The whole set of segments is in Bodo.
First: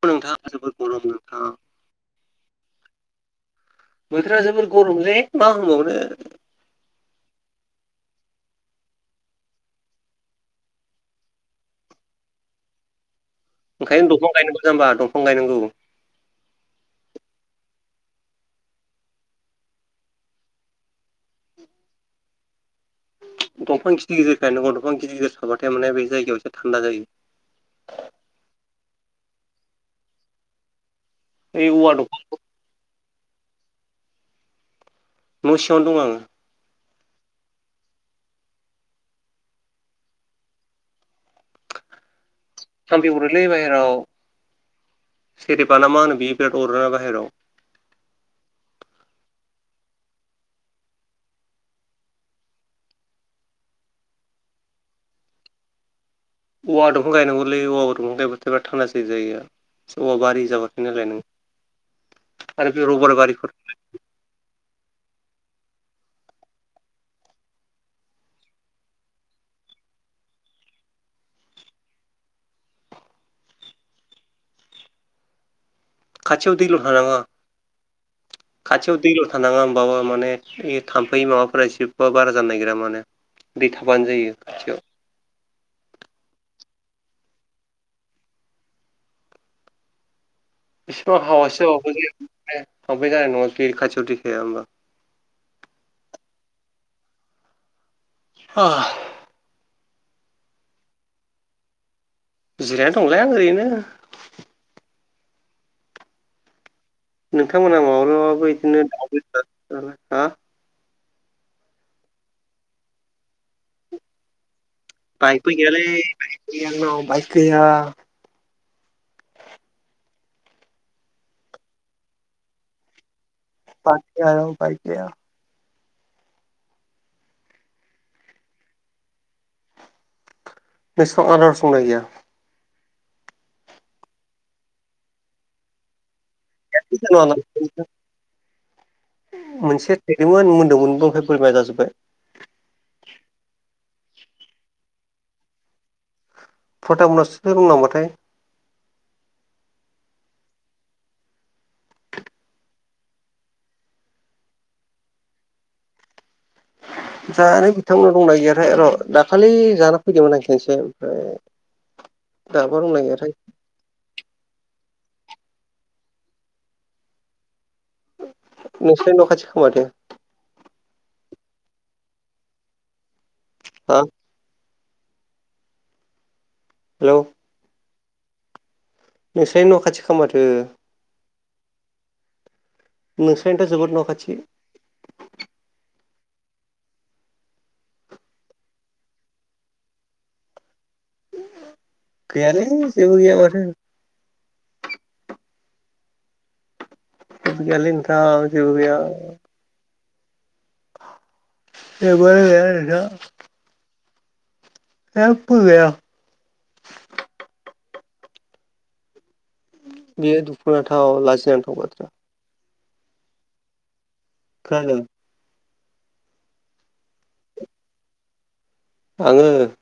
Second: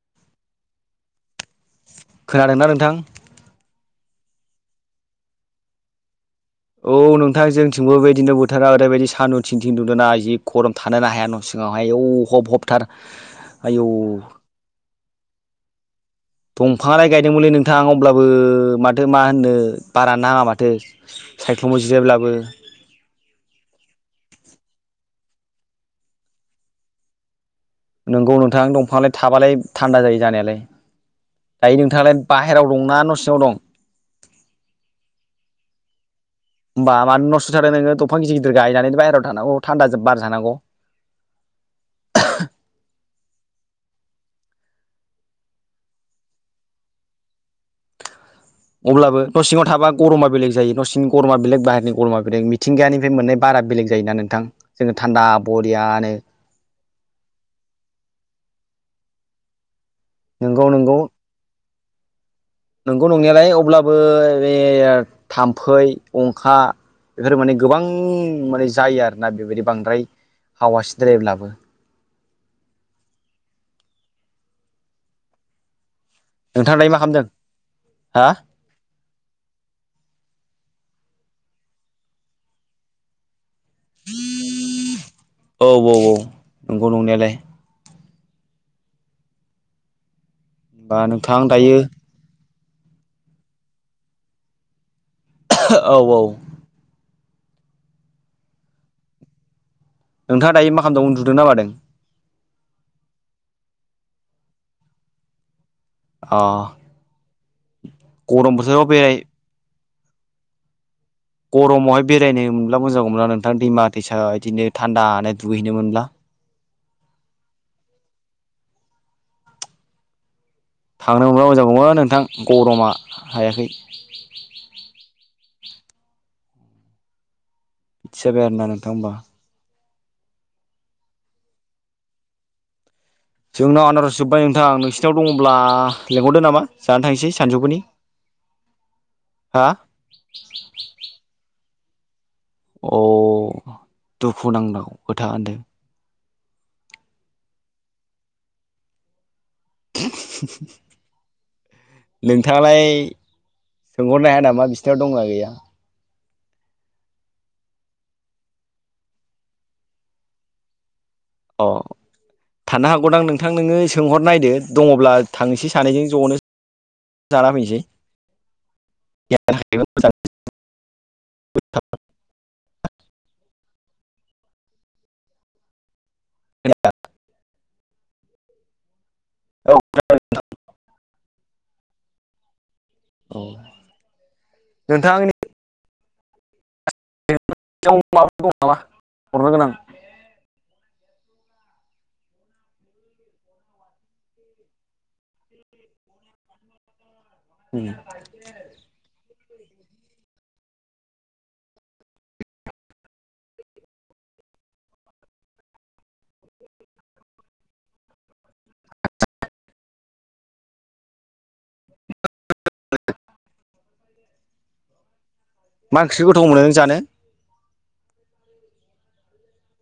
औ नोंथां जोोबद गरम नोंथां खोनादोंना नोंथां बोथोरा जोबोर गरम लै मा होनबावनो औ नोंथां जोंथिंबो बेबायदिनो बोथोरा ओरैबायदि सानदुं थिं थिं दुंदोंना जि गरम थानोनो हाया न सिंङाव सिङावहाय आयु हब हबथार आयौ ओंखायनो दंफां गायनांगौ जामबा दंफां गायनांगौ दंफाङालाय गायदोंमोनलै नोंथां अब्लाबो माथो मा होननो बारानो नाङा माथो सायख्लुमाव जिरायब्लाबो दफां गिदर गिदिर गायनांगौ दंफां गिदर गिदिर थाबाथाय माने बे जायगायाव एसे थान्दा जायो नोंगौ नोंथां दंफाङालाय थाबालाय थान्दा जायो जानायालाय ओइ दायो औवा नोंथाङालाय दंफां बाह बाहेरायाव दं न' सिङाव दं न' सिावनो दं आङो होमबा मानो नसिंङाव थादों नों दंफां गिदर गदिर गायनानै बाहेरायाव थानांगौ थान्दा बार जानांगौ थामफै अरोलै बाहेरायाव सेरेबा ना मा होनो बियो बिराद अरोना बाहेरायाव अब्लाबो न' सिङाव थाबा गरमा बेलेग जायो न' सिंनि गरमा बेलेग बाहेरनि गरमा बेलेग मिथिंगानिफ्राय मोननाय बारा बेलेग जायोना नोंथां जोङो थान्दा बरियानो औवा दंफां गायनांगौलै औवा दंफां गायबाथायबा थान्दासिन जायो ओवा बारि नोंगौ जाबाथाइ नालाय नों आरो बे नंगौ रबार नंनायालाय बारिफोर अब्लाबो बे थाम्फै अंखा बेफोर माने गोबां माने जायो आरोना बेबायदि बांद्राय हावासिद्रायब्लाबो खाथियाव नोंथाङा दैल' दायो मा थानाङा खालामदों हा खाथियाव दैल' थानाङा होमबाबा माने ओइ थाम्फै माबाफोरा एसेबां बारा जानो नागिरा माने दैथाबानो जायो खाथियाव औ औ औ नंगौ नंनायालाय होमबा एसिबां नोंथां दायो हावासियावबो [unintelligible] जानाय नङा [unintelligible] खाथियाव दै थायामोनबा औ औ [unintelligible] नोंथाङा दायो मा खालामदों उन्दुदोंना मादों जिरायना दंलै आं ओरैनो अ नोंथांमोना माब्लाबाबो गरम बिदिनो बोथोराव दाव बेराय बेदर [unintelligible] गरमावहाय बेरायनो मोनब्ला मोजां जागौमोन ना नोंथां दैमा दैसा बिदिनो थान्दानो बाइकबो दुगैहैनो गैयालै मोनब्ला [unintelligible] आंनाव बाइक गैया थांनो मोनब्ला मोजां जागौमोन नोंथां गरमा हायाखै बाइक गैया बाइक गैया बिदसो जाबाय आरो ना नोंथां होमबा नोंसोरनाव आनारस दंना गैया जोंनाव आनारस जोब्बाय नोंथां नोंसिनाव दङब्ला लेंहरदो नामा जानो थांनोसै सानजौगफुनि मोनसे थाइदोंमोन मोन्दोंमोनबो ओमफ्राय बोरमाया जाजोब्बाय अ दुखु नांथाव खोथा होनदों प्रताबमोननावसो दं नामा थाय [inaudible] नोंथाङालाय सोंहरनो हाया नामा बिसिनाव दंना गैया जानो बिथांमोननाव दंना गैयाथाय र' दाखालि जाना फैदोंमोन आं खेनसे ओमफाय अ थानो हागौदां नोंथां नोङो सोंहर नायदो दङब्ला थांनोसै सानैजों ज'नो जाना नोंसिनि न' फैनोसै खाथि खोमाथो देहानि थाखायबो मोजां [unintelligible] [unintelligible] [unintelligible] हेलौ [inaudible] नोंस्रानि न' खाथिखा माथो नोंस्रानिथ' जोबोद न' खाथि नोंथाङा आंनि [unintelligible] माबाफोर दं नामा हरनो गोनां गैयालै जेबो गैया माथो [inaudible] जेबो गैयालै नोंथां जेबो गैया जेबो गैया नोंथां जेबबो गैया बेयो दुखुनांथाव लाजिनांथाव बाथ्रा खोनादों मा ओंख्रिखौ गोथाव मोनो नों जानो आङो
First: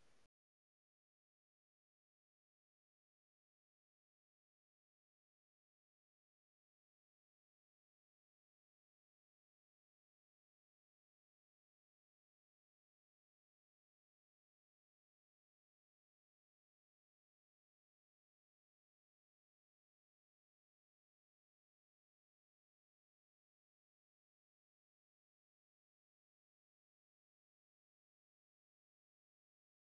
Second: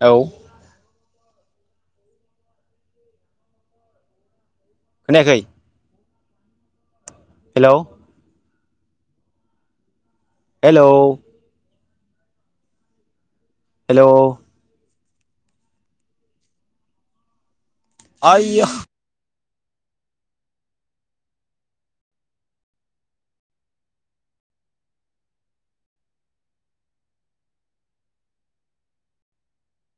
औ खोनायाखै हेलौ हेलौ हेलौ आइया